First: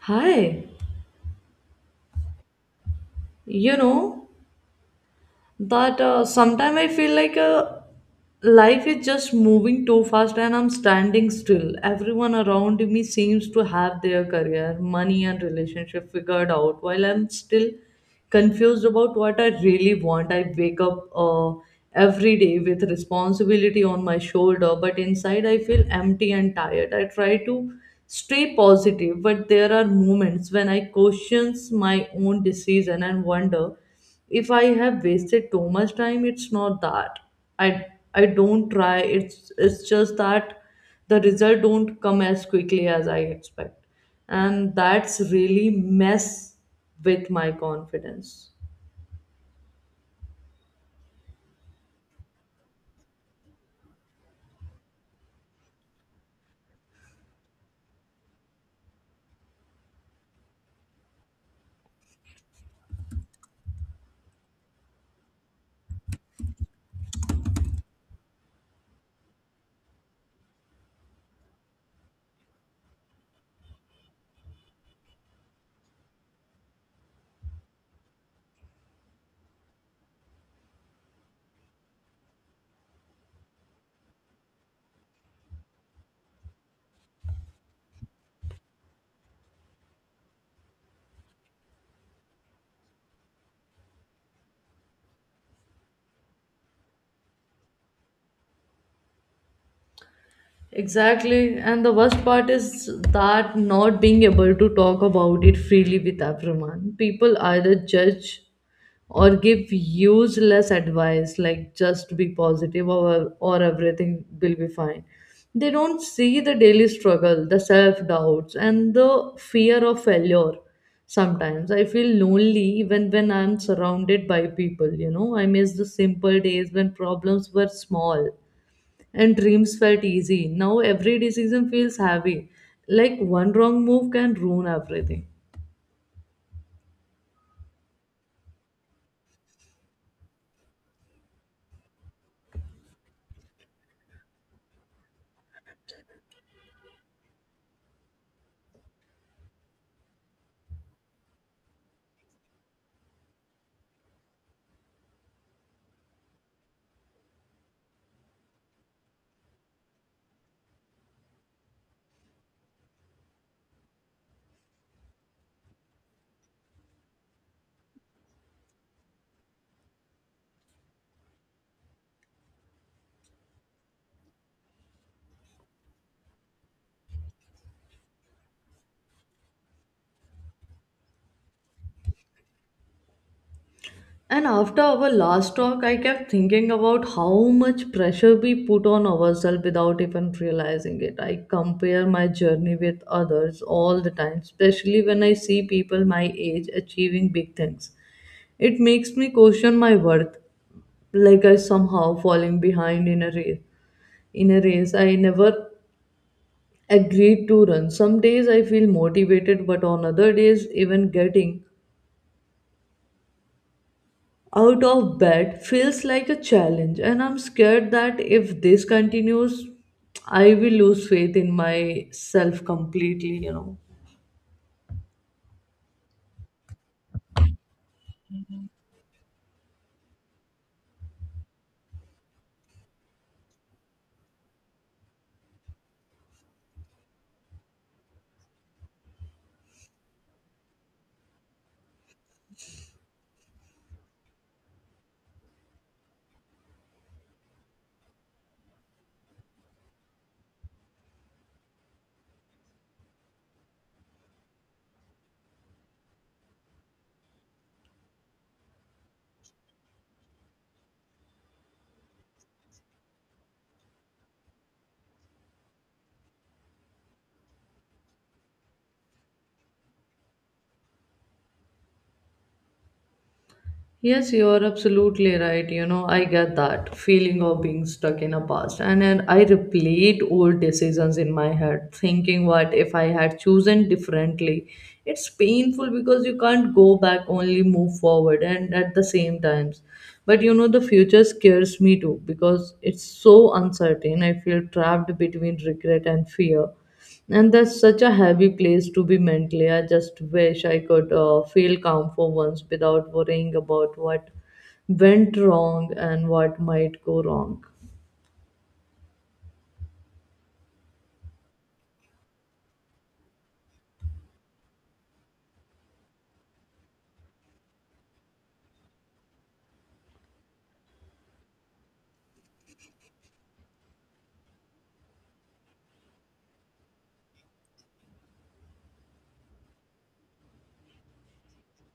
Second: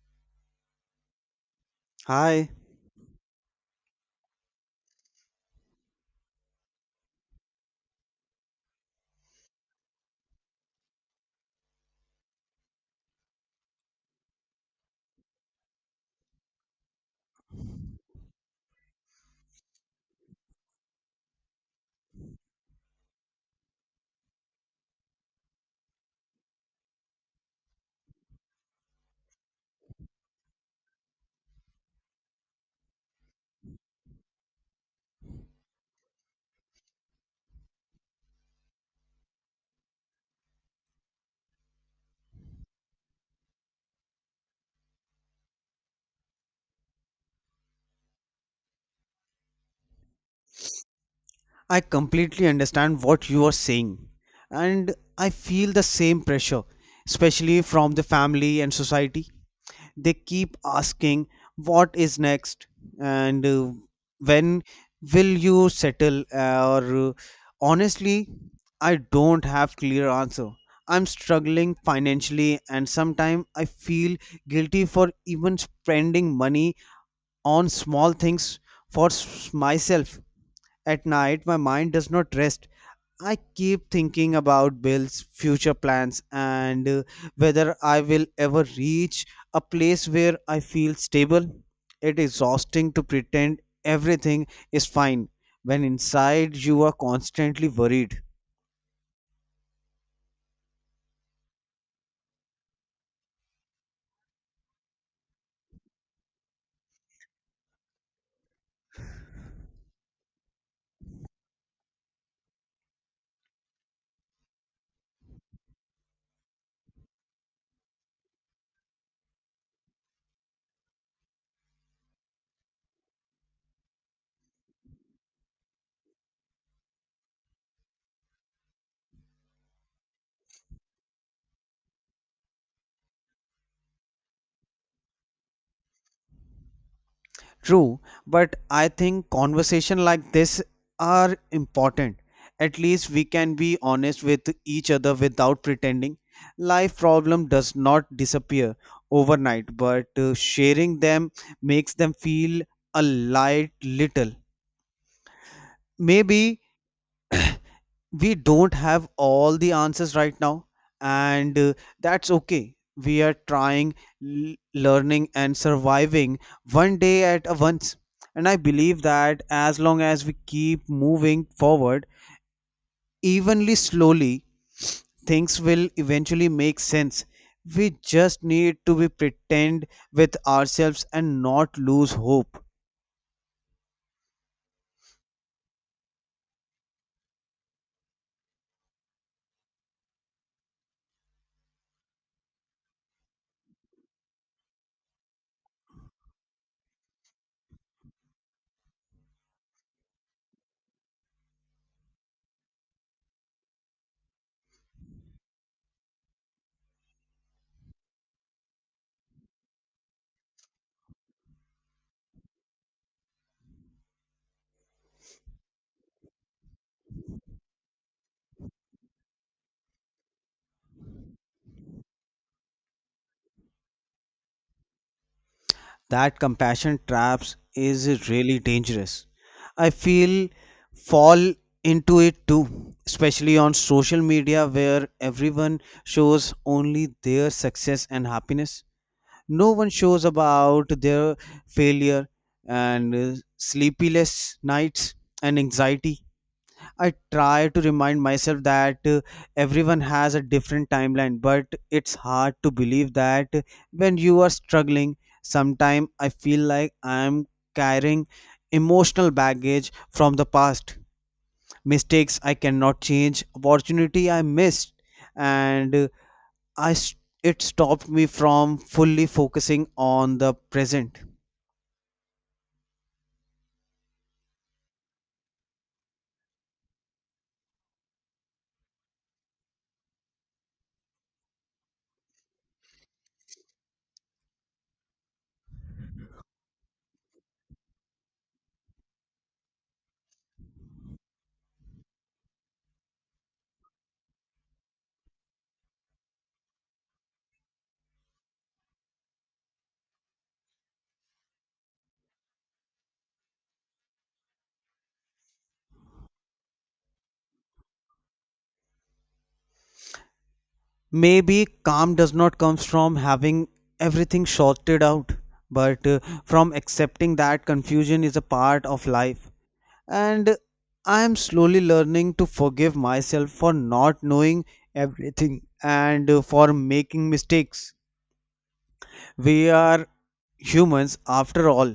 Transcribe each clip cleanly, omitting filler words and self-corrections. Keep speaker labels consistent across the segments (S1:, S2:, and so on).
S1: Hi,
S2: Hi,
S1: you know, But sometimes I feel like life is just moving too fast and I'm standing still. Everyone around me seems to have their career, money, and relationship figured out while I'm still confused about what I really want. I wake up every day with responsibility on my shoulder, but inside I feel empty and tired. I try to stay positive, but there are moments when I question my own decision and wonder if I have wasted too much time. It's not that i I don't try. It's just that the result don't come as quickly as I expect, and that's really mess with my confidence.
S2: I completely understand what you are saying, and I feel the same pressure, especially from the family and society. They keep asking, what is next? And When will you settle? Or Honestly, I don't have clear answer. I'm struggling financially, and sometimes I feel guilty for even spending money on small things for myself. At night, my mind does not rest. I keep thinking about bills, future plans, and whether I will ever reach a place where I feel stable. It is exhausting to pretend everything is fine when inside you are constantly worried.
S1: Exactly. And the worst part is that not being able to talk about it freely with everyone. People either judge or give useless advice like just be positive, or everything will be fine. They don't see the daily struggle, the self doubts, and the fear of failure. Sometimes I feel lonely even when I'm surrounded by people. I miss the simple days when problems were small and dreams felt easy. Now every decision feels heavy, like one wrong move can ruin everything.
S2: True, but I think conversation like this are important. At least we can be honest with each other without pretending. Life problem does not disappear overnight, but sharing them makes them feel a light little. Maybe we don't have all the answers right now and that's okay, we are trying, learning and surviving one day at a once, and I believe that as long as we keep moving forward, evenly slowly, things will eventually make sense. We just need to be pretend with ourselves and not lose hope.
S1: And after our last talk, I kept thinking about how much pressure we put on ourselves without even realizing it. I compare my journey with others all the time, especially when I see people my age achieving big things. It makes me question my worth, like I somehow falling behind in a race. In a race I never agreed to run. Some days I feel motivated, but on other days, even getting out of bed feels like a challenge. And I'm scared that if this continues, I will lose faith in myself completely.
S2: That compassion traps is really dangerous. I feel fall into it too, especially on social media where everyone shows only their success and happiness. No one shows about their failure and sleepless nights and anxiety. I try to remind myself that everyone has a different timeline, but it's hard to believe that when you are struggling. Sometimes I feel like I'm carrying emotional baggage from the past, mistakes I cannot change, opportunity I missed, and uh, I s- it stopped me from fully focusing on the present.
S1: Yes, you are absolutely right. You know, I get that feeling of being stuck in a past. And I replayed old decisions in my head, thinking, what if I had chosen differently? It's painful because you can't go back, only move forward and at the same times. But you know, the future scares me too because it's so uncertain. I feel trapped between regret and fear. And that's such a heavy place to be mentally. I just wish I could feel calm for once without worrying about what went wrong and what might go wrong.
S2: Maybe calm does not come from having everything sorted out, but from accepting that confusion is a part of life. And I am slowly learning to forgive myself for not knowing everything and for making mistakes. We are humans after all.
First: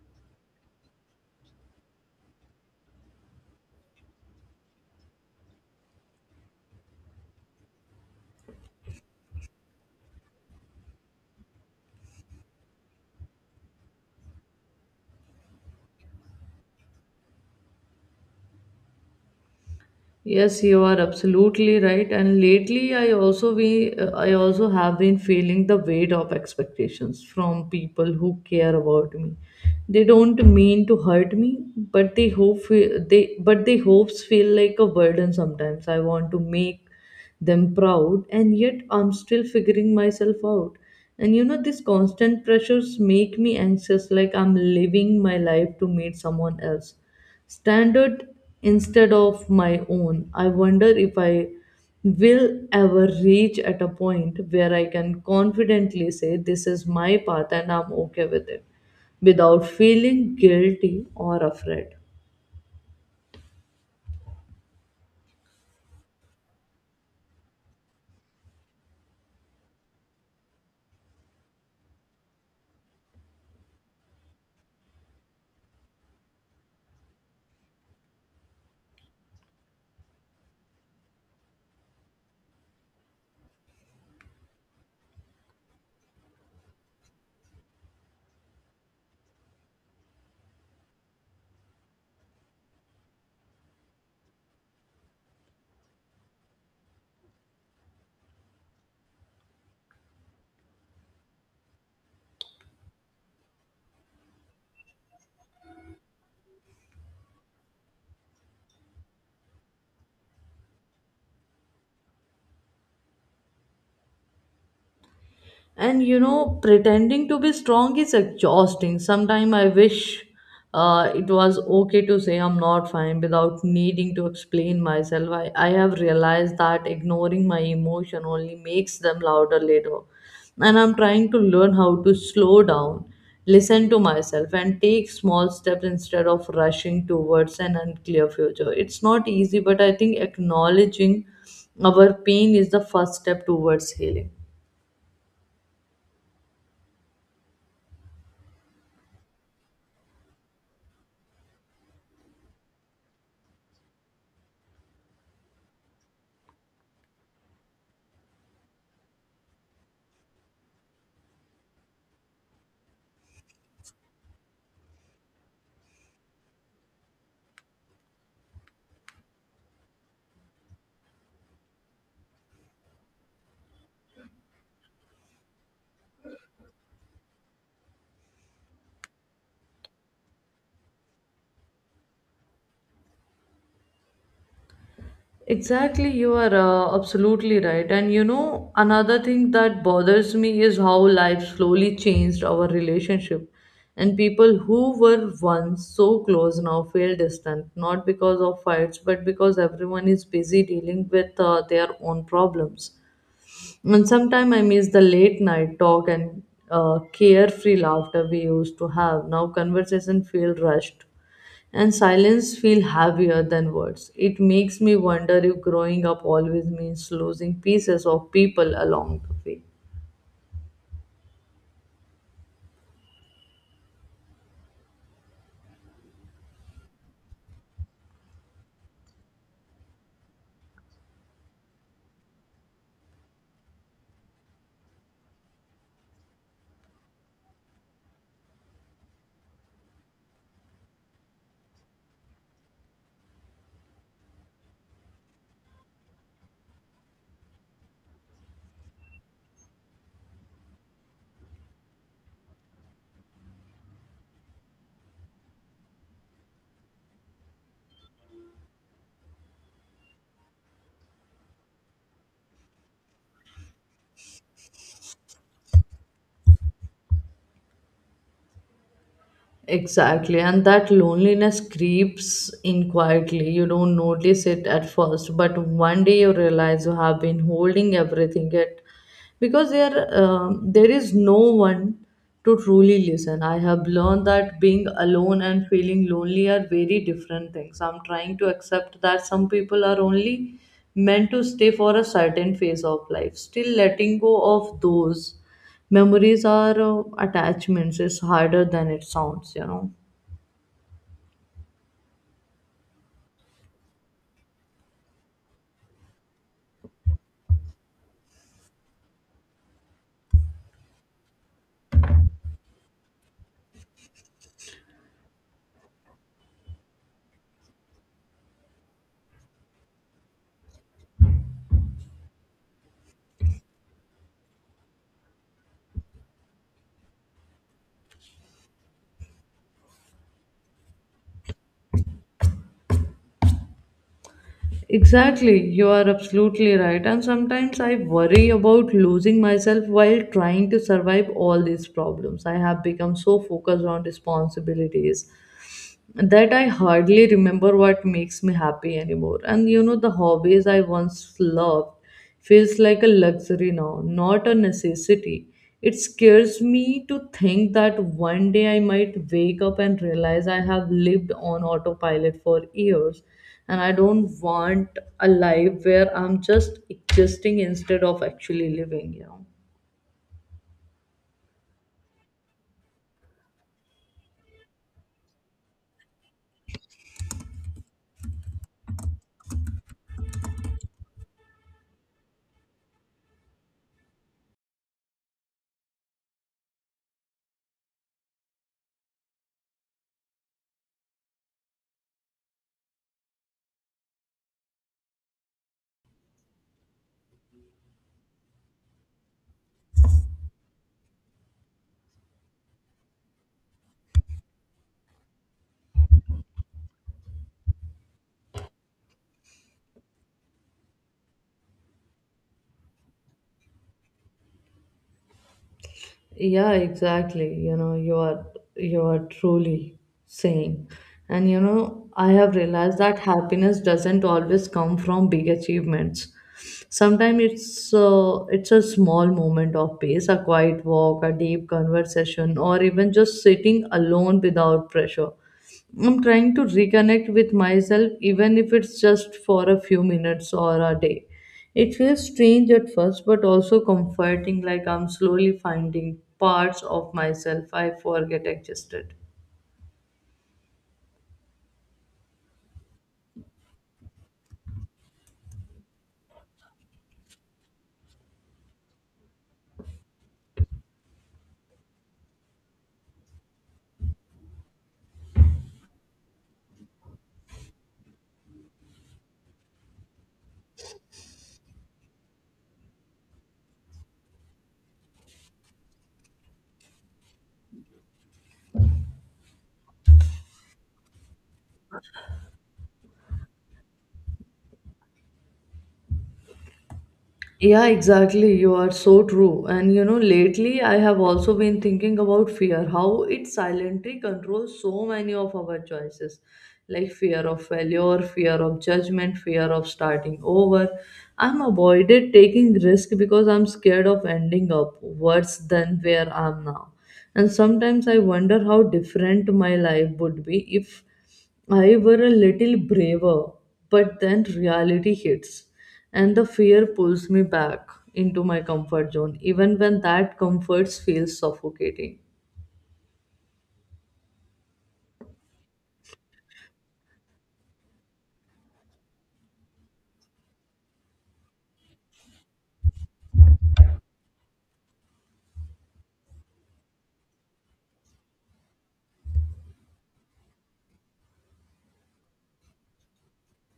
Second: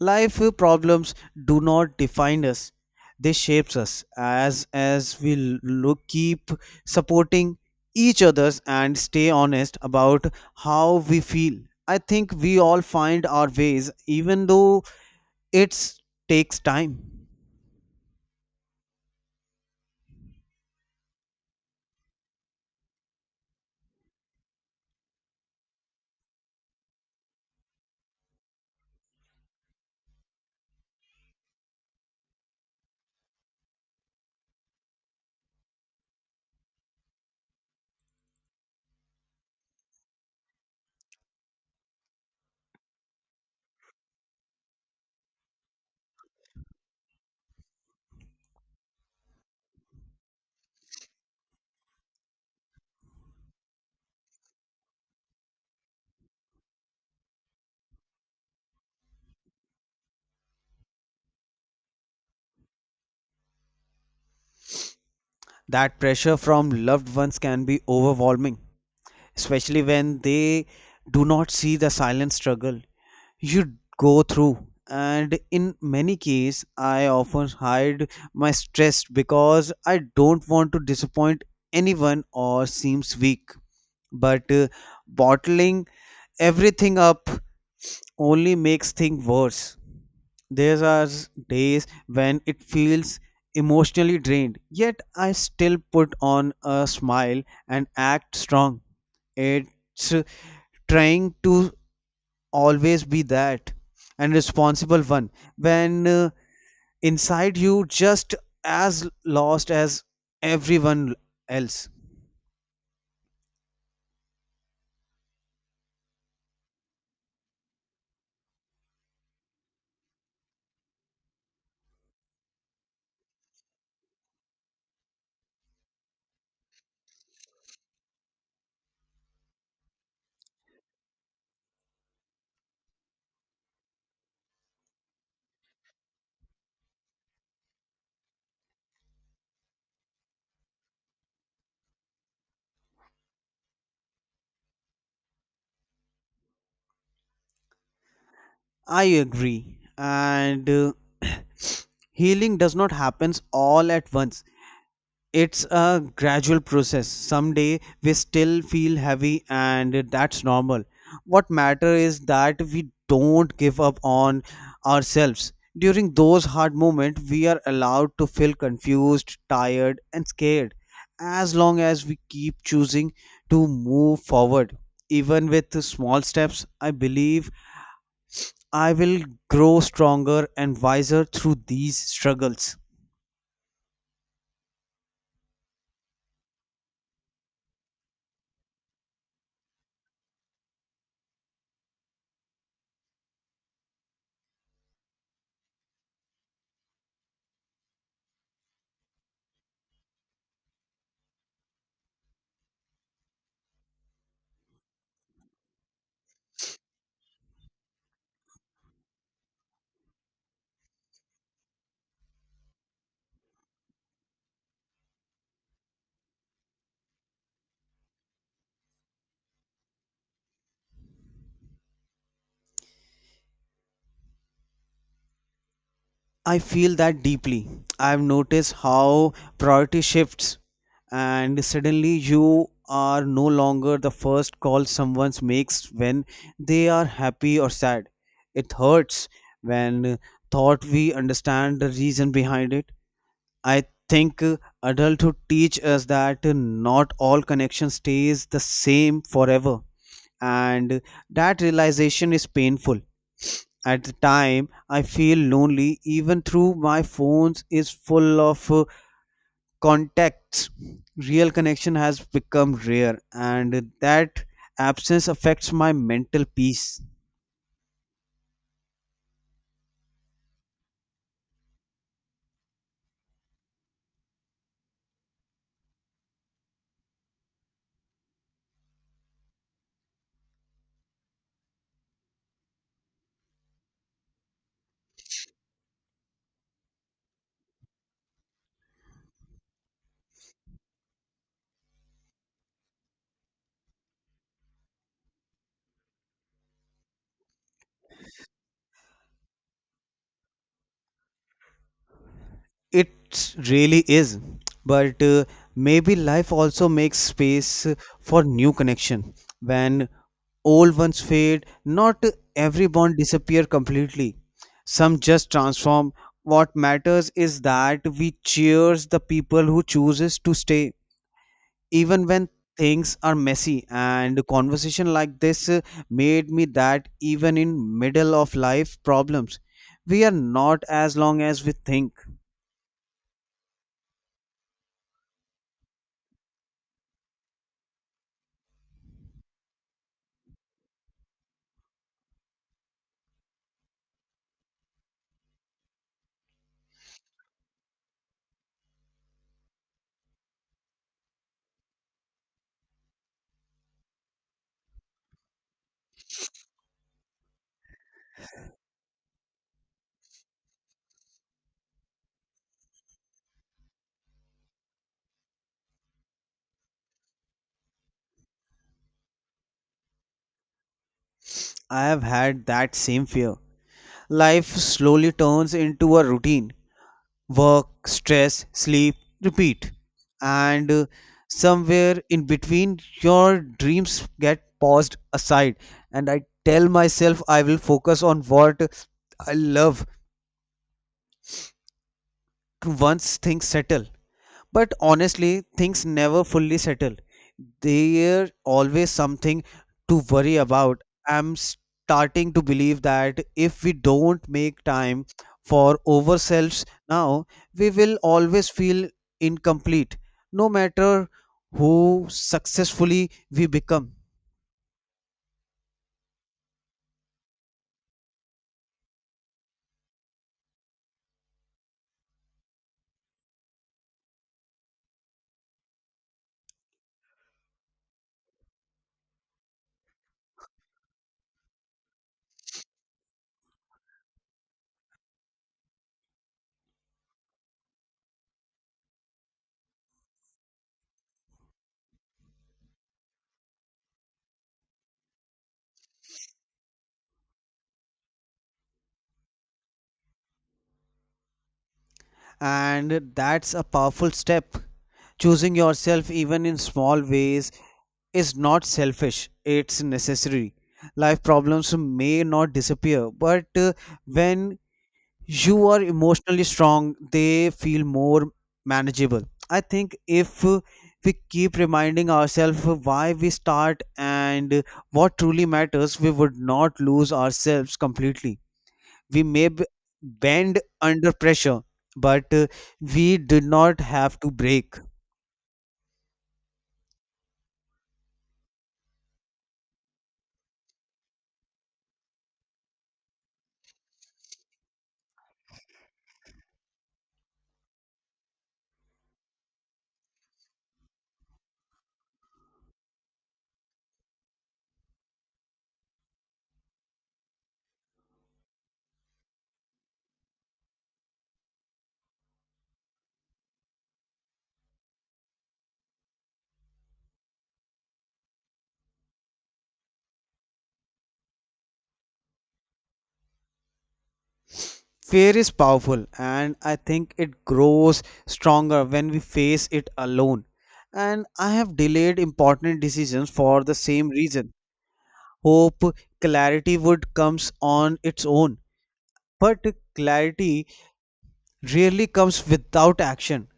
S2: Life problems do not define us; they shapes us as we look, keep supporting each others and stay honest about how we feel. I think we all find our ways, even though it takes time.
S1: Yes, you are absolutely right. And lately, I also have been feeling the weight of expectations from people who care about me. They don't mean to hurt me, but they hope fe- they but their hopes feel like a burden sometimes. I want to make them proud, and yet I'm still figuring myself out. And you know, these constant pressures make me anxious, like I'm living my life to meet someone else standard instead of my own. I wonder if I will ever reach at a point where I can confidently say this is my path and I'm okay with it, without feeling guilty or afraid.
S2: That pressure from loved ones can be overwhelming, especially when they do not see the silent struggle you go through. And in many cases I often hide my stress because I don't want to disappoint anyone or seems weak, but bottling everything up only makes things worse. There are days when it feels emotionally drained, yet I still put on a smile and act strong. It's Trying to always be that and responsible one when inside you just as lost as everyone else.
S1: And you know, pretending to be strong is exhausting. Sometimes I wish it was okay to say I'm not fine without needing to explain myself. I have realized that ignoring my emotion only makes them louder later, and I'm trying to learn how to slow down, listen to myself, and take small steps instead of rushing towards an unclear future. It's not easy, but I think acknowledging our pain is the first step towards healing.
S2: I agree, and healing does not happen all at once. It's a gradual process. Some day we still feel heavy, and that's normal. What matter is that we don't give up on ourselves. During those hard moments, we are allowed to feel confused, tired, and scared. As long as we keep choosing to move forward, even with the small steps, I believe I will grow stronger and wiser through these struggles.
S1: Exactly, you are absolutely right. And you know, another thing that bothers me is how life slowly changed our relationship. And people who were once so close now feel distant, not because of fights, but because everyone is busy dealing with their own problems. And sometimes I miss the late night talk and carefree laughter we used to have. Now conversation feel rushed and silence feel heavier than words. It makes me wonder if growing up always means losing pieces of people along the way.
S2: I feel that deeply. I've noticed how priority shifts, and suddenly you are no longer the first call someone makes when they are happy or sad. It hurts when thought we understand the reason behind it. I think adulthood teach us that not all connection stays the same forever, and that realization is painful at the time. I feel lonely even through my phones is full of contacts. Real connection has become rare, and that absence affects my mental peace.
S1: Exactly, and that loneliness creeps in quietly. You don't notice it at first, but one day you realize you have been holding everything it because there there is no one to truly listen. I have learned that being alone and feeling lonely are very different things. I'm trying to accept that some people are only meant to stay for a certain phase of life, still letting go of those memories are attachments. It's harder than it sounds.
S2: It really is, but maybe life also makes space for new connection when old ones fade. Not every bond disappear completely. Some just transform. What matters is that we cheers the people who chooses to stay even when things are messy, and a conversation like this made me that even in middle of life problems, we are not as long as we think.
S1: Exactly, you are absolutely right. And sometimes I worry about losing myself while trying to survive all these problems. I have become so focused on responsibilities that I hardly remember what makes me happy anymore. And you know, the hobbies I once loved feels like a luxury now, not a necessity. It scares me to think that one day I might wake up and realize I have lived on autopilot for years, and I don't want a life where I'm just existing instead of actually living.
S2: I have had that same fear. Life slowly turns into a routine: work, stress, sleep, repeat. And somewhere in between, your dreams get paused aside. And I tell myself I will focus on what I love once things settle. But honestly, things never fully settle. There's always something to worry about. I'm starting to believe that if we don't make time for ourselves now, we will always feel incomplete, no matter who successfully we become.
S1: Yeah, exactly. You know, you are truly saying. And you know, I have realized that happiness doesn't always come from big achievements. Sometimes it's a small moment of peace, a quiet walk, a deep conversation, or even just sitting alone without pressure. I'm trying to reconnect with myself, even if it's just for a few minutes or a day. It feels strange at first, but also comforting, like I'm slowly finding parts of myself I forget existed.
S2: And that's a powerful step. Choosing yourself, even in small ways, is not selfish, it's necessary. Life problems may not disappear, but when you are emotionally strong they feel more manageable. I think if we keep reminding ourselves why we start and what truly matters, we would not lose ourselves completely. We may bend under pressure, but we do not have to break.
S1: Yeah, exactly. You are so true. And you know, lately I have also been thinking about fear, how it silently controls so many of our choices, like fear of failure, fear of judgment, fear of starting over. I'm avoided taking risk because I'm scared of ending up worse than where I'm now. And sometimes I wonder how different my life would be if I were a little braver, but then reality hits and the fear pulls me back into my comfort zone, even when that comfort feels suffocating.
S2: Fear is powerful, and I think it grows stronger when we face it alone. And I have delayed important decisions for the same reason. Hope clarity would comes on its own, but clarity rarely comes without action.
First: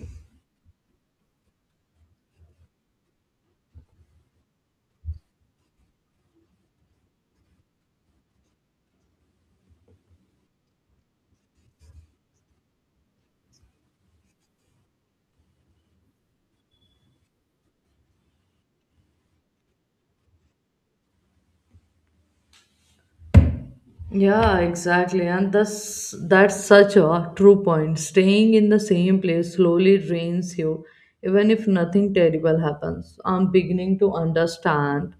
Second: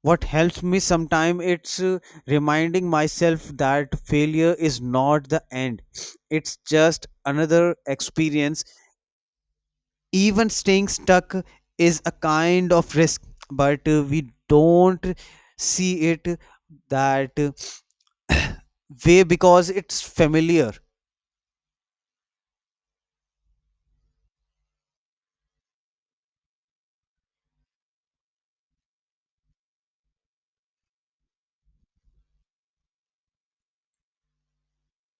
S2: What helps me sometimes it's reminding myself that failure is not the end. It's just another experience. Even staying stuck is a kind of risk, but we don't see it that way because it's familiar.
S1: Yeah, exactly. And that's such a true point. Staying in the same place slowly drains you, even if nothing terrible happens. I'm beginning to understand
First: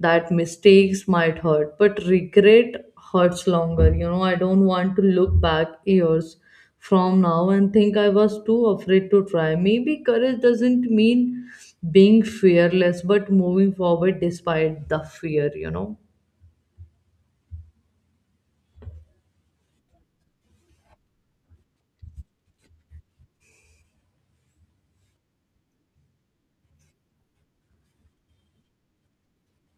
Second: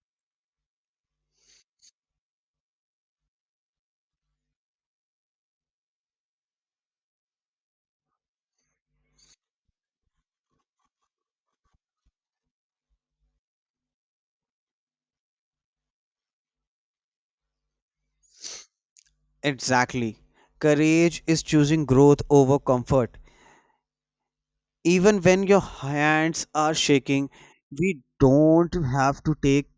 S1: that mistakes might hurt, but regret hurts longer. You know, I don't want to look back years from now and think I was too afraid to try. Maybe courage doesn't mean being fearless, but moving forward despite the fear.
S2: Exactly, courage is choosing growth over comfort even when your hands are shaking. We don't have to take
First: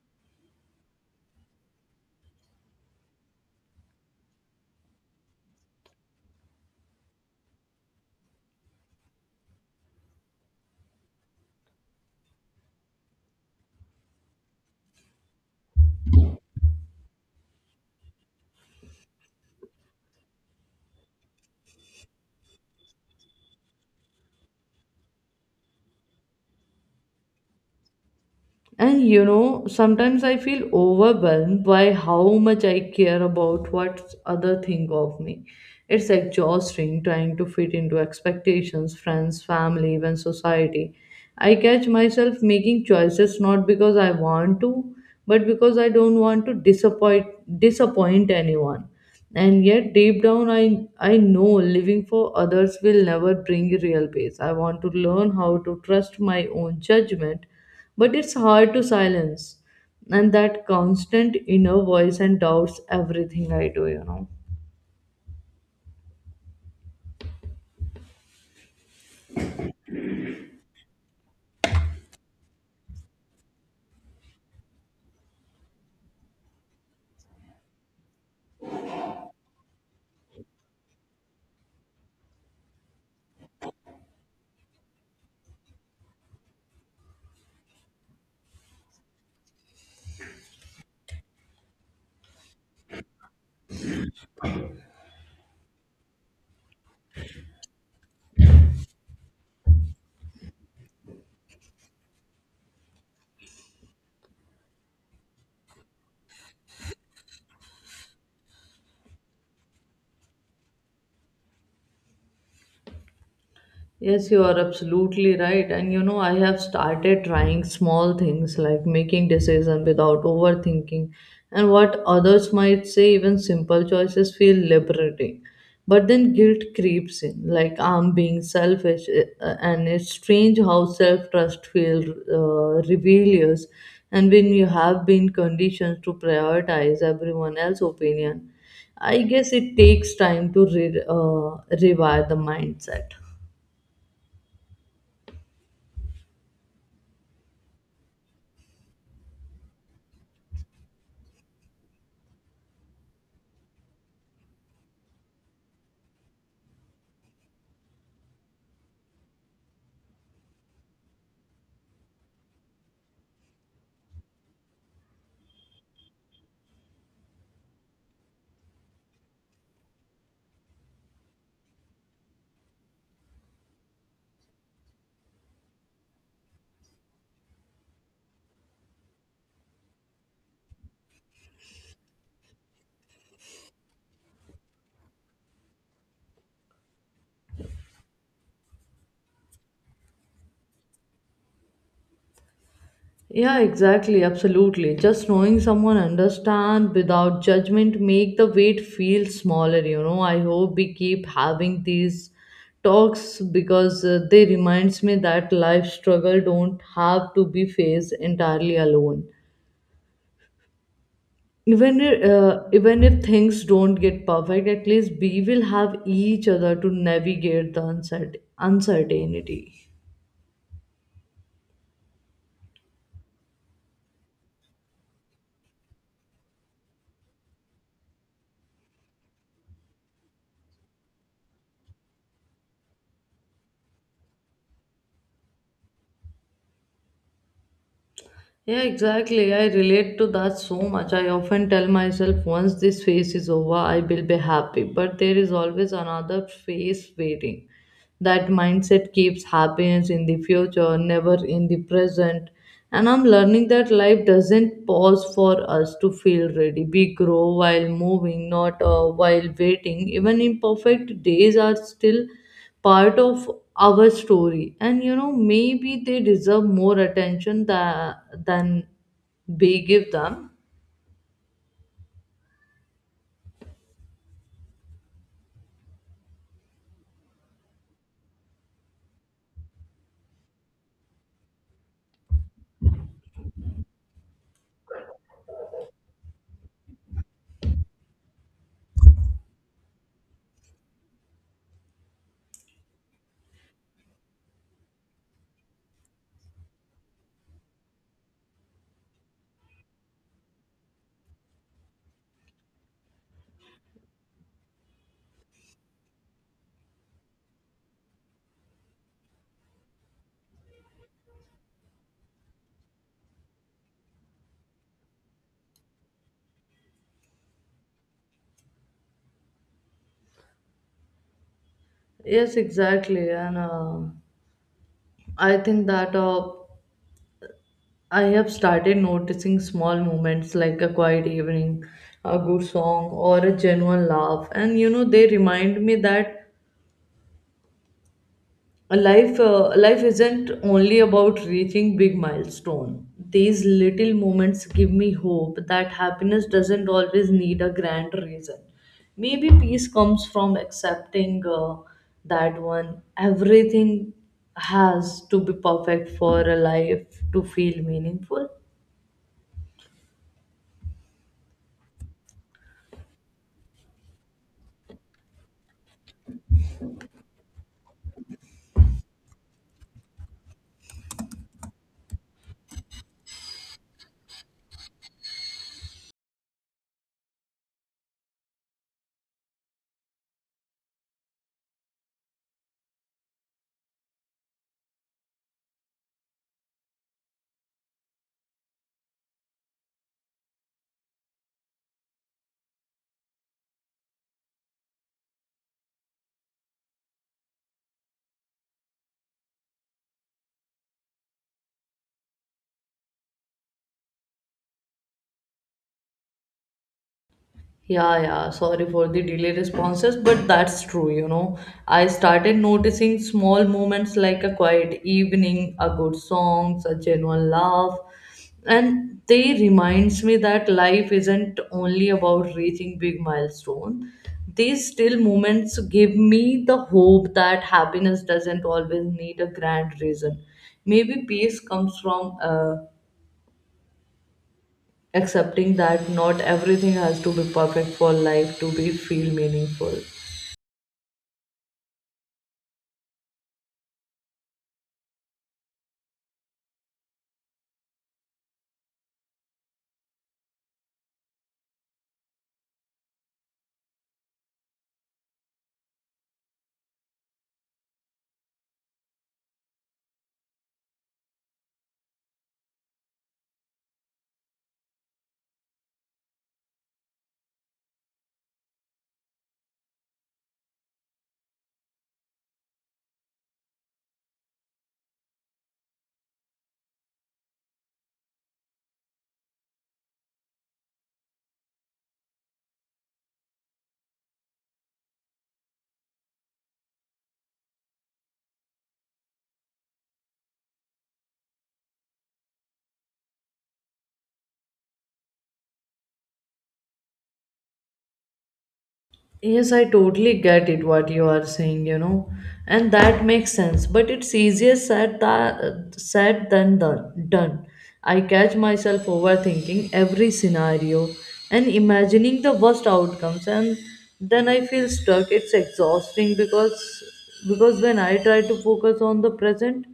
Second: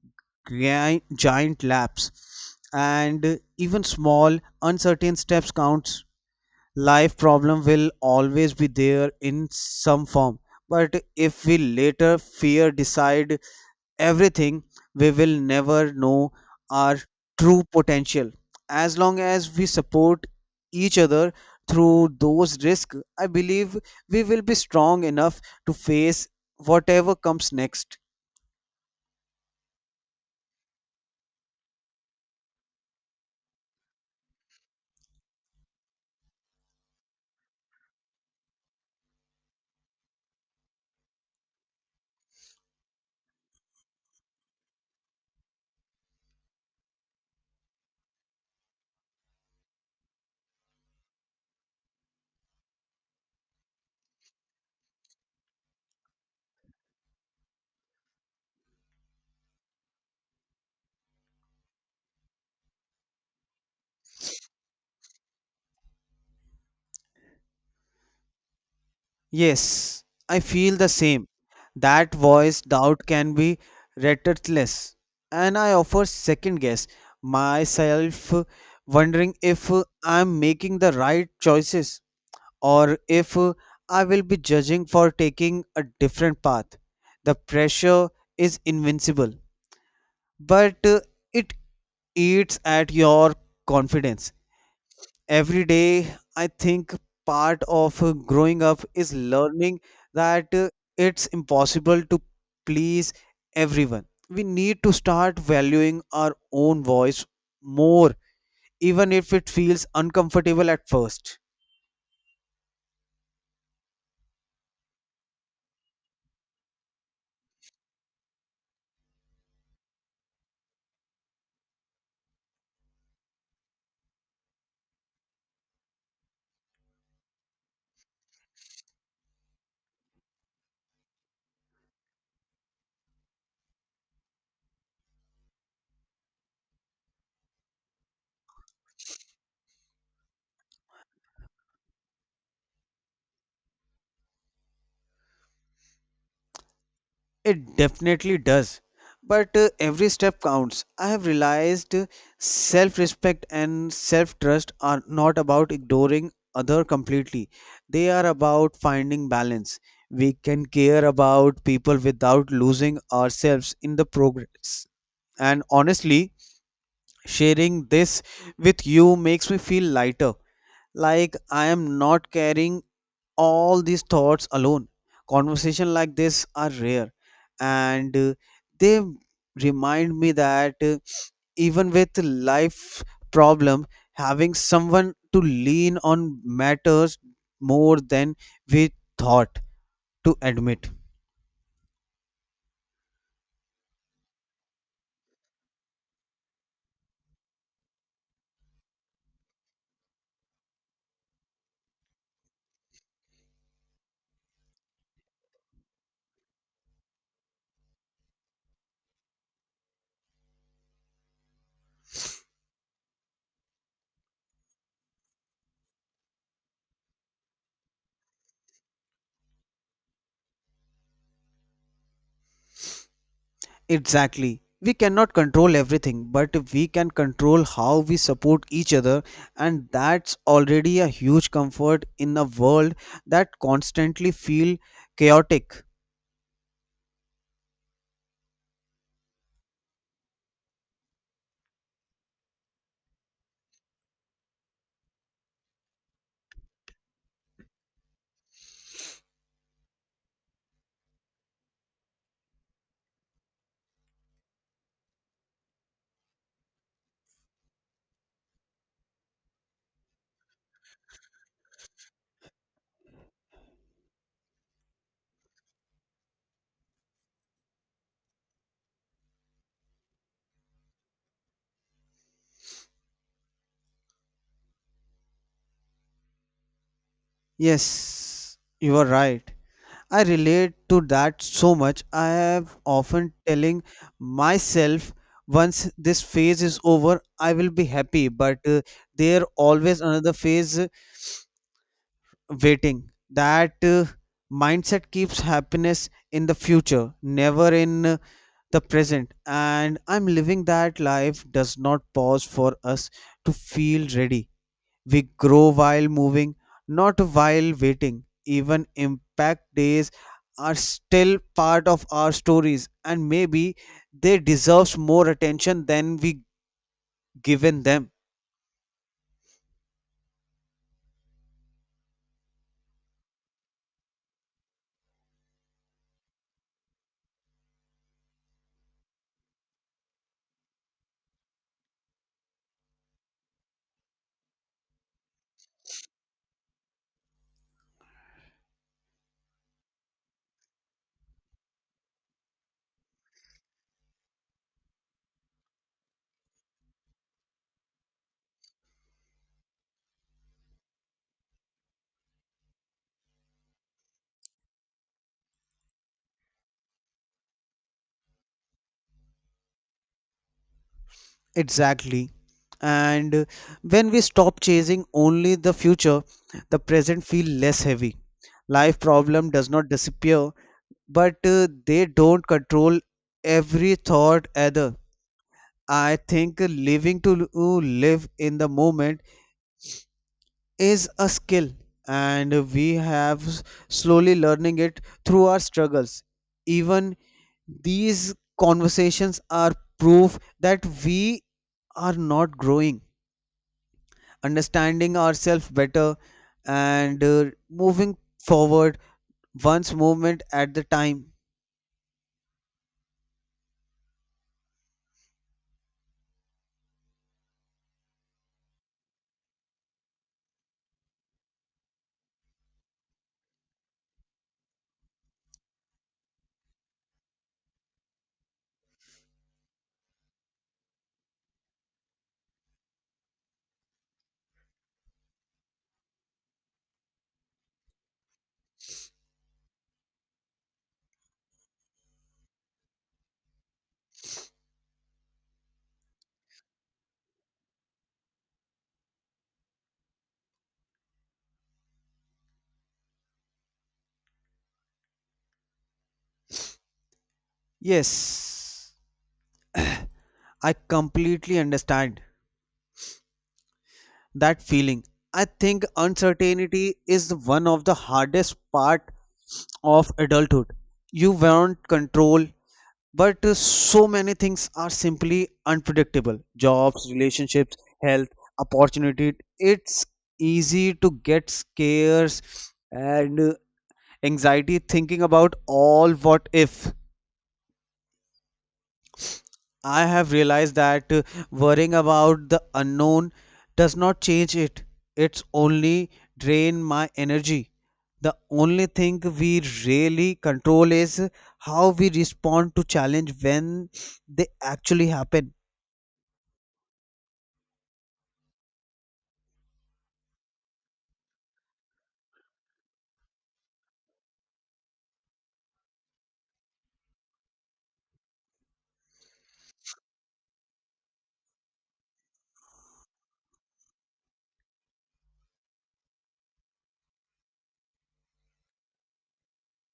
S2: giant laps, and even small uncertain steps counts. Life problem will always be there in some form, but if we later fear decide everything, we will never know our true potential. As long as we support each other through those risks, I believe we will be strong enough to face whatever comes next.
S1: And you know, sometimes I feel overwhelmed by how much I care about what other think of me. It's exhausting trying to fit into expectations, friends, family, even society. I catch myself making choices not because I want to, but because I don't want to disappoint anyone. And yet deep down I know living for others will never bring real peace. I want to learn how to trust my own judgment, but it's hard to silence. And that constant inner voice and doubts everything I do.
S2: Yes, I feel the same. That voice doubt can be relentless, and I offer second guess myself, wondering if I'm making the right choices or if I will be judging for taking a different path. The pressure is invincible, but it eats at your confidence every day. I think part of growing up is learning that it's impossible to please everyone. We need to start valuing our own voice more, even if it feels uncomfortable at first.
S1: Yes, you are absolutely right. And you know, I have started trying small things like making decisions without overthinking and what others might say. Even simple choices feel liberating. But then guilt creeps in, like I'm being selfish, and it's strange how self trust feels rebellious. And when you have been conditioned to prioritize everyone else's opinion, I guess it takes time to rewire the mindset.
S2: It definitely does. But every step counts. I have realized self respect and self trust are not about ignoring other completely. They are about finding balance. We can care about people without losing ourselves in the progress. And honestly, sharing this with you makes me feel lighter, like I am not carrying all these thoughts alone. Conversation like this are rare, and they remind me that even with life problem, having someone to lean on matters more than we thought to admit.
S1: Yeah, exactly, absolutely. Just knowing someone understand without judgment make the weight feel smaller, you know. I hope we keep having these talks because they reminds me that life struggle don't have to be faced entirely alone. Even if things don't get perfect, at least we will have each other to navigate the uncertainty.
S2: Exactly. We cannot control everything, but we can control how we support each other, and that's already a huge comfort in a world that constantly feel chaotic.
S1: Yeah, exactly. I relate to that so much. I often tell myself once this phase is over, I will be happy. But there is always another phase waiting. That mindset keeps happiness in the future, never in the present. And I'm learning that life doesn't pause for us to feel ready. We grow while moving, not while waiting. Even imperfect days are still part of our story, and you know, maybe they deserve more attention than we give them.
S2: Yes, you are right. I relate to that so much. I have often telling myself once this phase is over, I will be happy, but there always another phase waiting. That mindset keeps happiness in the future, never in the present. And I'm living that life does not pause for us to feel ready. We grow while moving, not while waiting. Even impact days are still part of our stories, and maybe they deserve more attention than we given them.
S1: Yes, exactly. And I think that I have started noticing small moments like a quiet evening, a good song, or a genuine laugh. And you know, they remind me that life isn't only about reaching big milestone. These little moments give me hope that happiness doesn't always need a grand reason. Maybe peace comes from accepting that one. Everything has to be perfect for a life to feel meaningful.
S2: Exactly. And when we stop chasing only the future, the present feel less heavy. Life problem does not disappear, but they don't control every thought either. I think living to live in the moment is a skill, and we have slowly learning it through our struggles. Even these conversations are proof that we are not growing, understanding ourselves better, and moving forward once movement at the time.
S1: Yeah, yeah, sorry for the delay responses, but that's true, you know. I started noticing small moments like a quiet evening, a good song, a genuine laugh, and they reminds me that life isn't only about reaching big milestone. These still moments give me the hope that happiness doesn't always need a grand reason. Maybe peace comes from accepting that not everything has to be perfect for life to be feel meaningful.
S2: Yes, I completely understand that feeling. I think uncertainty is one of the hardest part of adulthood. You want control, but so many things are simply unpredictable. Jobs, relationships, health, opportunity. It's easy to get scares and anxiety thinking about all what if. I have realized that worrying about the unknown does not change it. It's only drain my energy. The only thing we really control is how we respond to challenge when they actually happen.
S1: Yes, I totally get it what you are saying, and that makes sense. But it's easier said that said than done. Done. I catch myself overthinking every scenario and imagining the worst outcomes, and then I feel stuck. It's exhausting because when I try to focus on the present,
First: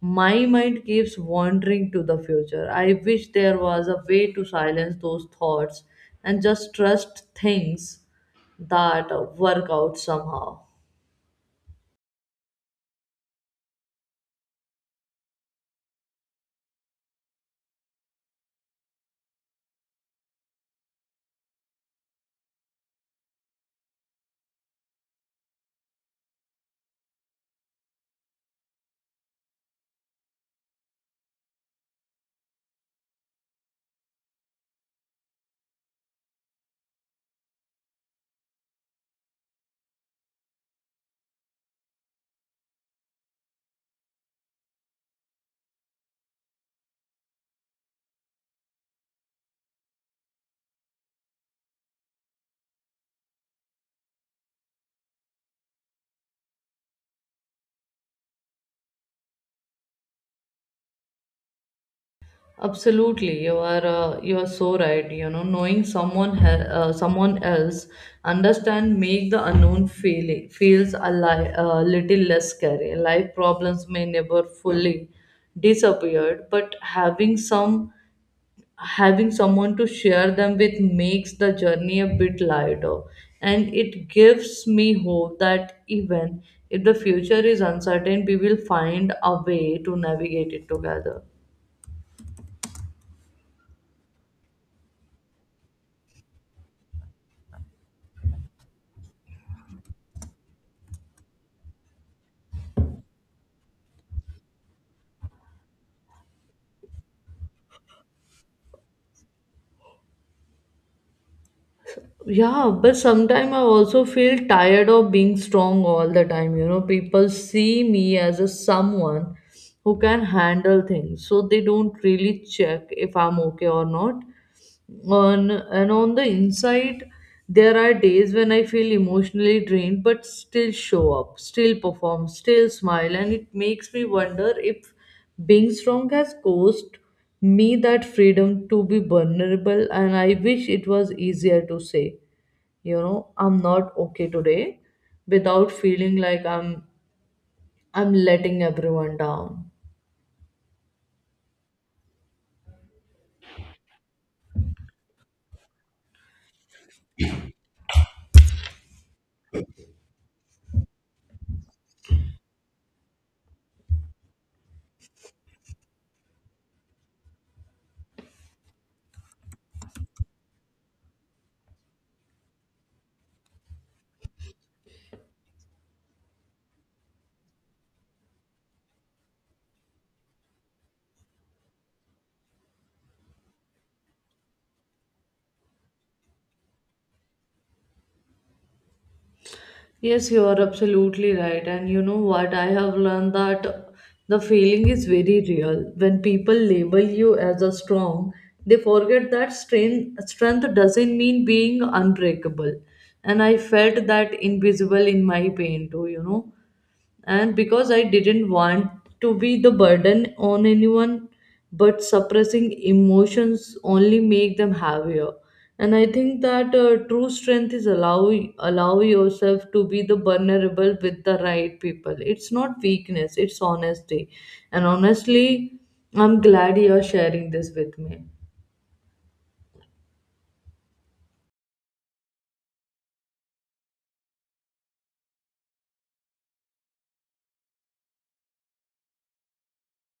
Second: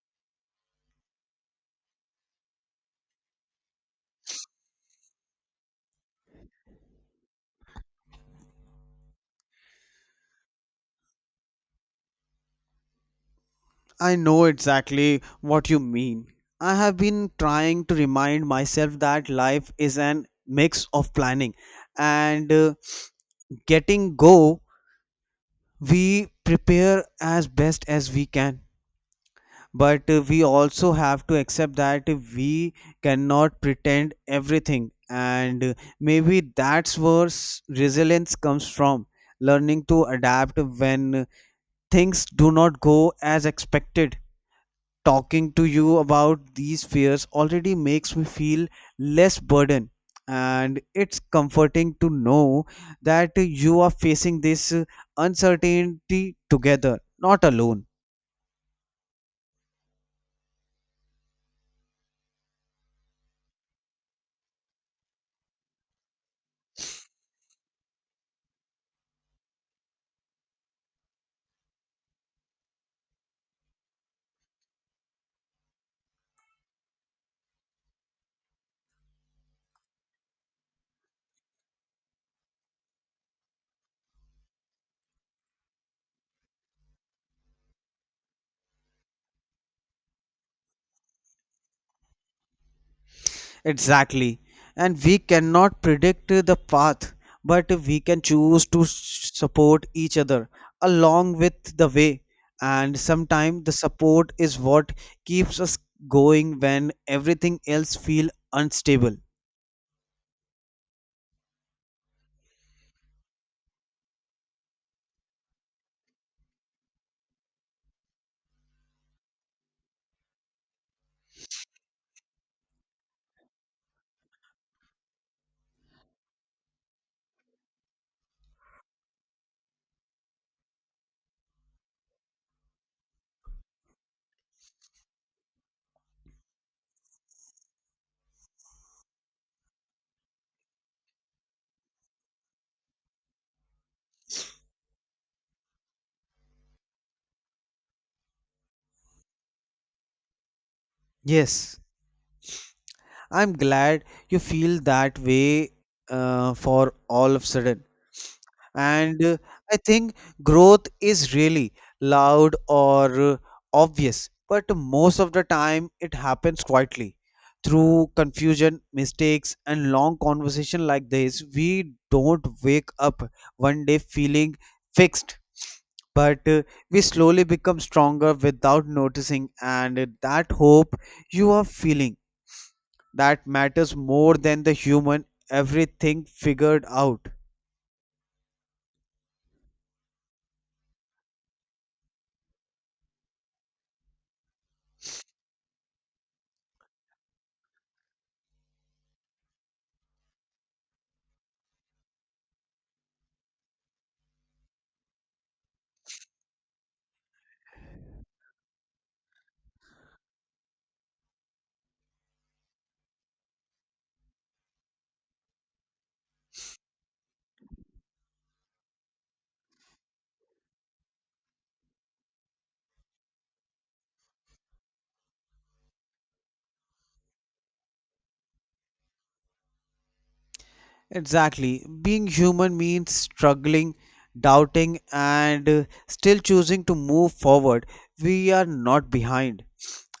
S1: my mind keeps wandering to the future. I wish there was a way to silence those thoughts and just trust things that work out somehow.
S2: I know exactly what you mean. I have been trying to remind myself that life is an mix of planning and getting go. We prepare as best as we can, but we also have to accept that we cannot pretend everything, and maybe that's where resilience comes from, learning to adapt when things do not go as expected. Talking to you about these fears already makes me feel less burden, and it's comforting to know that you are facing this uncertainty together not alone.
S1: Absolutely, you are so right. Knowing someone else understand make the unknown feeling feels a little less scary. Life problems may never fully disappeared, but having someone to share them with makes the journey a bit lighter, and it gives me hope that even if the future is uncertain, we will find a way to navigate it together.
S2: Exactly. And we cannot predict the path, but we can choose to support each other along with the way. And sometimes the support is what keeps us going when everything else feel unstable.
S1: Yeah, but sometimes I also feel tired of being strong all the time. People see me as a someone who can handle things, so they don't really check if I'm okay or not on and on the inside. There are days when I feel emotionally drained but still show up, still perform, still smile, and it makes me wonder if being strong has caused me that freedom to be vulnerable. And I wish it was easier to say, I'm not okay today, without feeling like I'm letting everyone down.
S2: Yes, I'm glad you feel that way for all of sudden. And I think growth is really loud or obvious, but most of the time it happens quietly through confusion, mistakes and long conversation like this. We don't wake up one day feeling fixed, but we slowly become stronger without noticing, and that hope you are feeling, that matters more than the human everything figured out.
S1: Yes, you are absolutely right. And you know what? I have learned that the feeling is very real. When people label you as a strong, they forget that strength doesn't mean being unbreakable. And I felt that invisible in my pain too, and because I didn't want to be the burden on anyone, but suppressing emotions only make them heavier. And I think that true strength is allow yourself to be the vulnerable with the right people. It's not weakness; it's honesty. And honestly, I'm glad you're sharing this with me.
S2: Exactly. Being human means struggling, doubting, and still choosing to move forward. We are not behind,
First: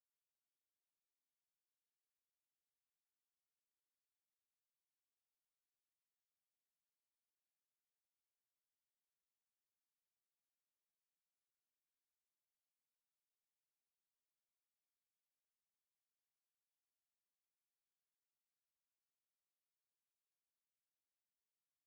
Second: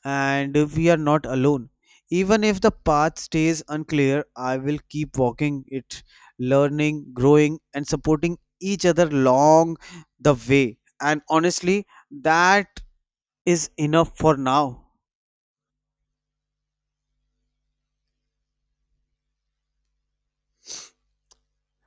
S2: and we are not alone. Even if the path stays unclear, I will keep walking it, learning, growing, and supporting each other along the way. And honestly, that is enough for now.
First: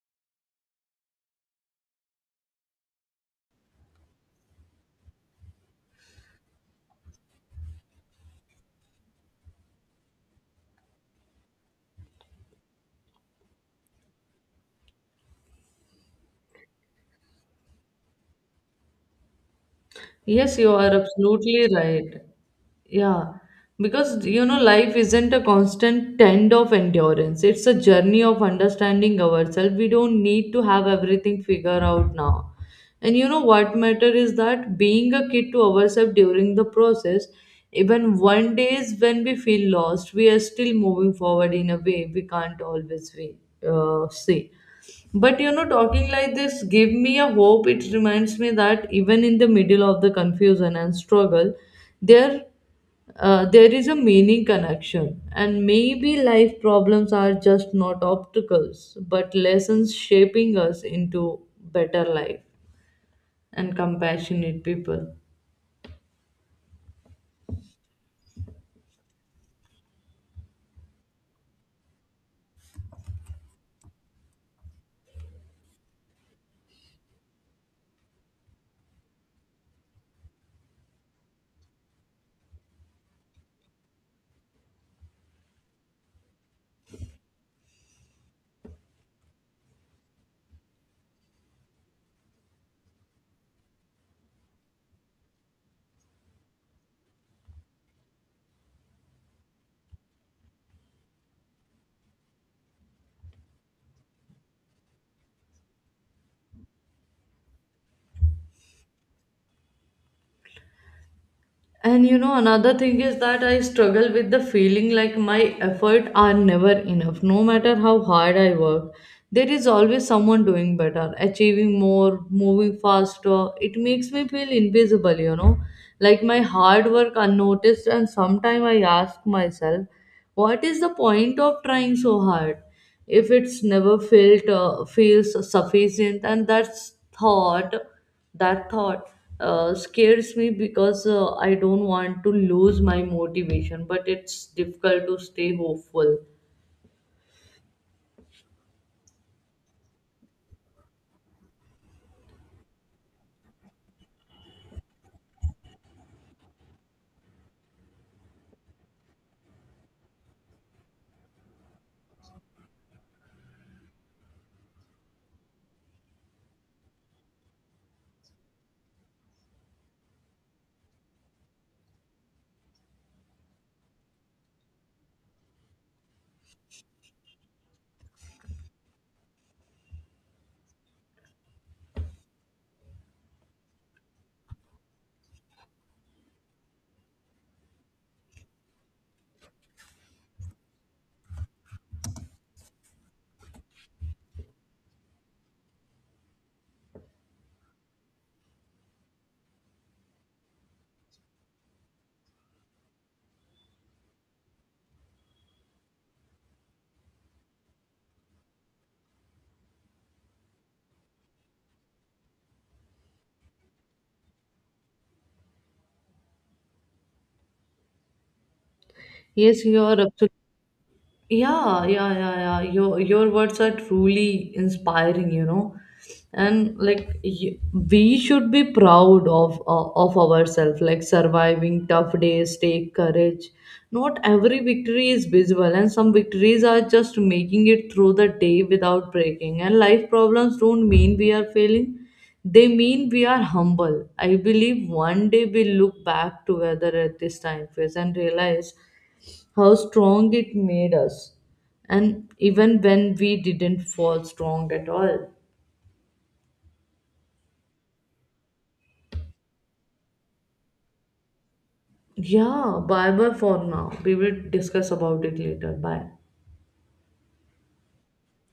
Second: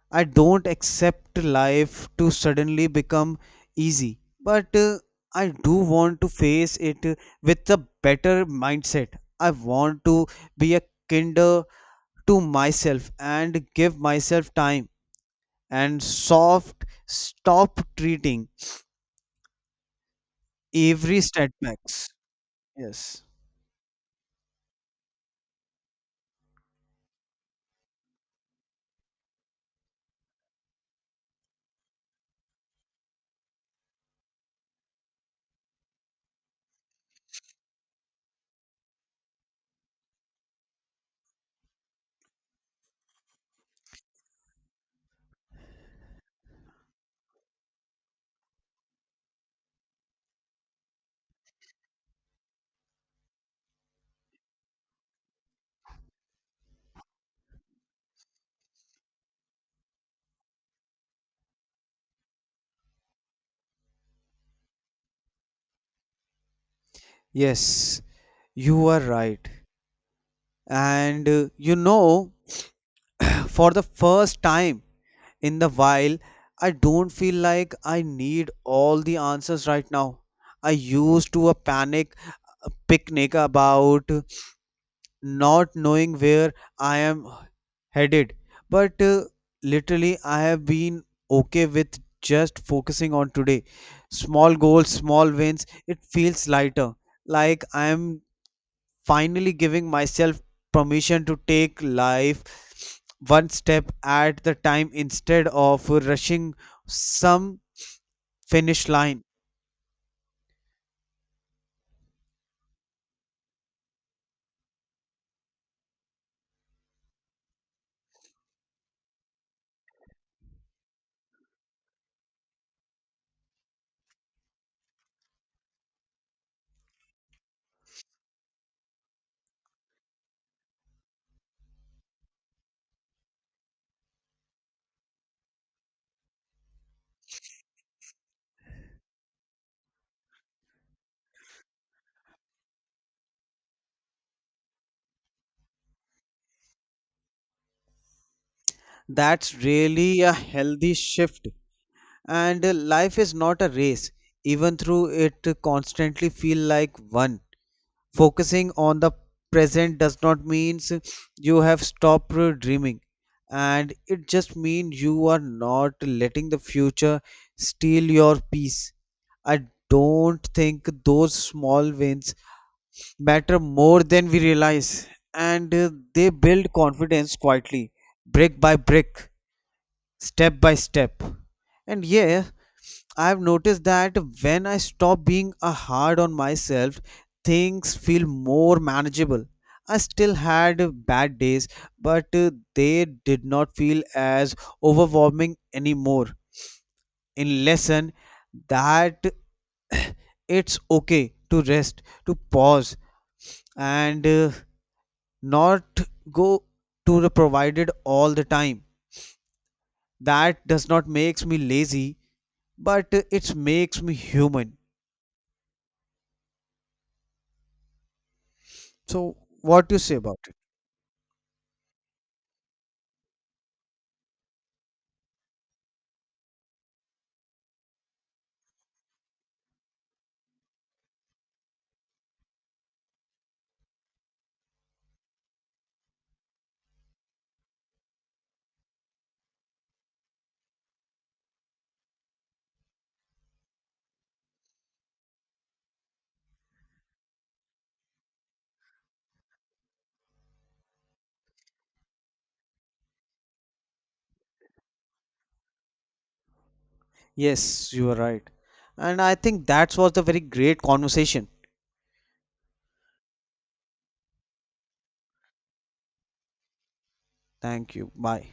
S2: I don't accept life to suddenly become easy, but I do want to face it with a better mindset. I want to be a kinder to myself and give myself time, and soft stop treating
S1: Yes, you are
S2: every
S1: absolutely
S2: setbacks.
S1: right.
S2: Yes.
S1: Yeah, because life isn't a constant trend of endurance. It's a journey of understanding ourselves. We don't need to have everything figured out now. And you know what matter is that being a kid to ourselves during the process, even one days when we feel lost, we are still moving forward in a way we can't always see. But talking like this gave me a hope. It reminds me that even in the middle of the confusion and struggle, there there is a meaning connection. And maybe life problems are just not obstacles, but lessons shaping us into better life and compassionate people.
S2: Yes, you are right. And you know, for the first time in the while, I don't feel like I need all the answers right now. I used to a panic, a picnic, about not knowing where I am headed, but literally I have been okay with just focusing on today, small goals, small wins. It feels lighter, like I am finally giving myself permission to take life one step at the time instead of rushing some finish line.
S1: And you know, another thing is that I struggle with the feeling like my effort are never enough. No matter how hard I work, there is always someone doing better, achieving more, moving faster. It makes me feel invisible, like my hard work unnoticed. And sometimes I ask myself, what is the point of trying so hard if it's never felt feels sufficient? And that thought scares me because I don't want to lose my motivation, but it's difficult to stay hopeful.
S2: That's really a healthy shift. And life is not a race, even though it constantly feel like one. Focusing on the present does not means you have stopped dreaming, and it just means you are not letting the future steal your peace. I don't think those small wins matter more than we realize, and they build confidence quietly, brick by brick, step by step. And yeah, I've noticed that when I stop being a hard on myself, things feel more manageable. I still had bad days, but they did not feel as overwhelming anymore. In lesson that, it's okay to rest, to pause, and not go to the provided all the time. That does not makes me lazy, but it makes me human. So,
S1: Yes, you
S2: what do
S1: are
S2: you say
S1: absolutely.
S2: about it?
S1: Yeah. Your words are truly inspiring. And like y- we should be proud of of ourselves. Like surviving tough days take courage. Not every victory is visible, and some victories are just making it through the day without breaking. And life problems don't mean we are failing; they mean we are humble. I believe one day we look back together at this time phase and realize how strong it made us, and even when we didn't fall strong at all.
S2: Yes, you are right. And I think that was the very great conversation.
S1: Yeah, bye bye for now. We will discuss about it later. Bye.
S2: Thank you. Bye.